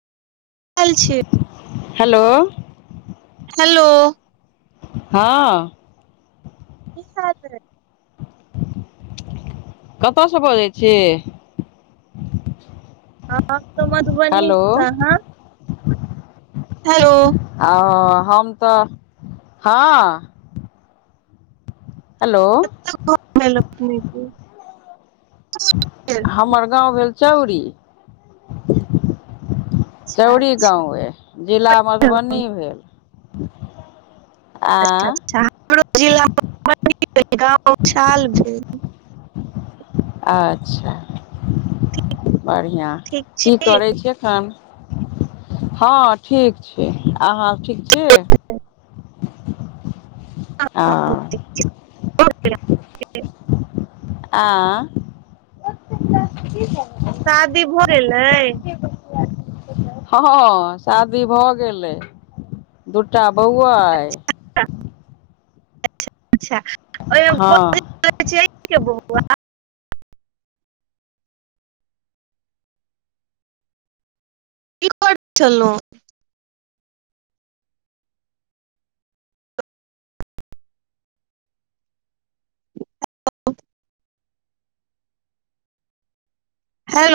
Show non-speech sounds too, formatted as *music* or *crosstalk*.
आयल छीयै। Hello. Hello. हँऽ। कि करबै। कतय से बजै छी। हम तऽ मधुबनी हेलो सँ आहाँ? हेलो आ हम तऽ हँ। हेलो *unintelligible* अपने अच्छा हमर गाँव भेल चउरी। चौरी अच्छा गाँव अइ जिला चलू मधुबनी भेल। अच्छा आ -अच्छा हमरो जिला मधुबनी गाँव उछाल भेल। अच्छा बढ़िआँ ठीक छी की करै छियै? हँ, हँ ठीक छी आहाँ ठीक छी? हँ। *unintelligible* आँ *unintelligible* शादी भऽ गेल अइ? हँ शादी भऽ गेलै। दुटा बौआ अइ। *unintelligible* अच्छा ओय मे हँ बजात *unintelligible* अहीं के बौआ? की करै छेलौ? हेलो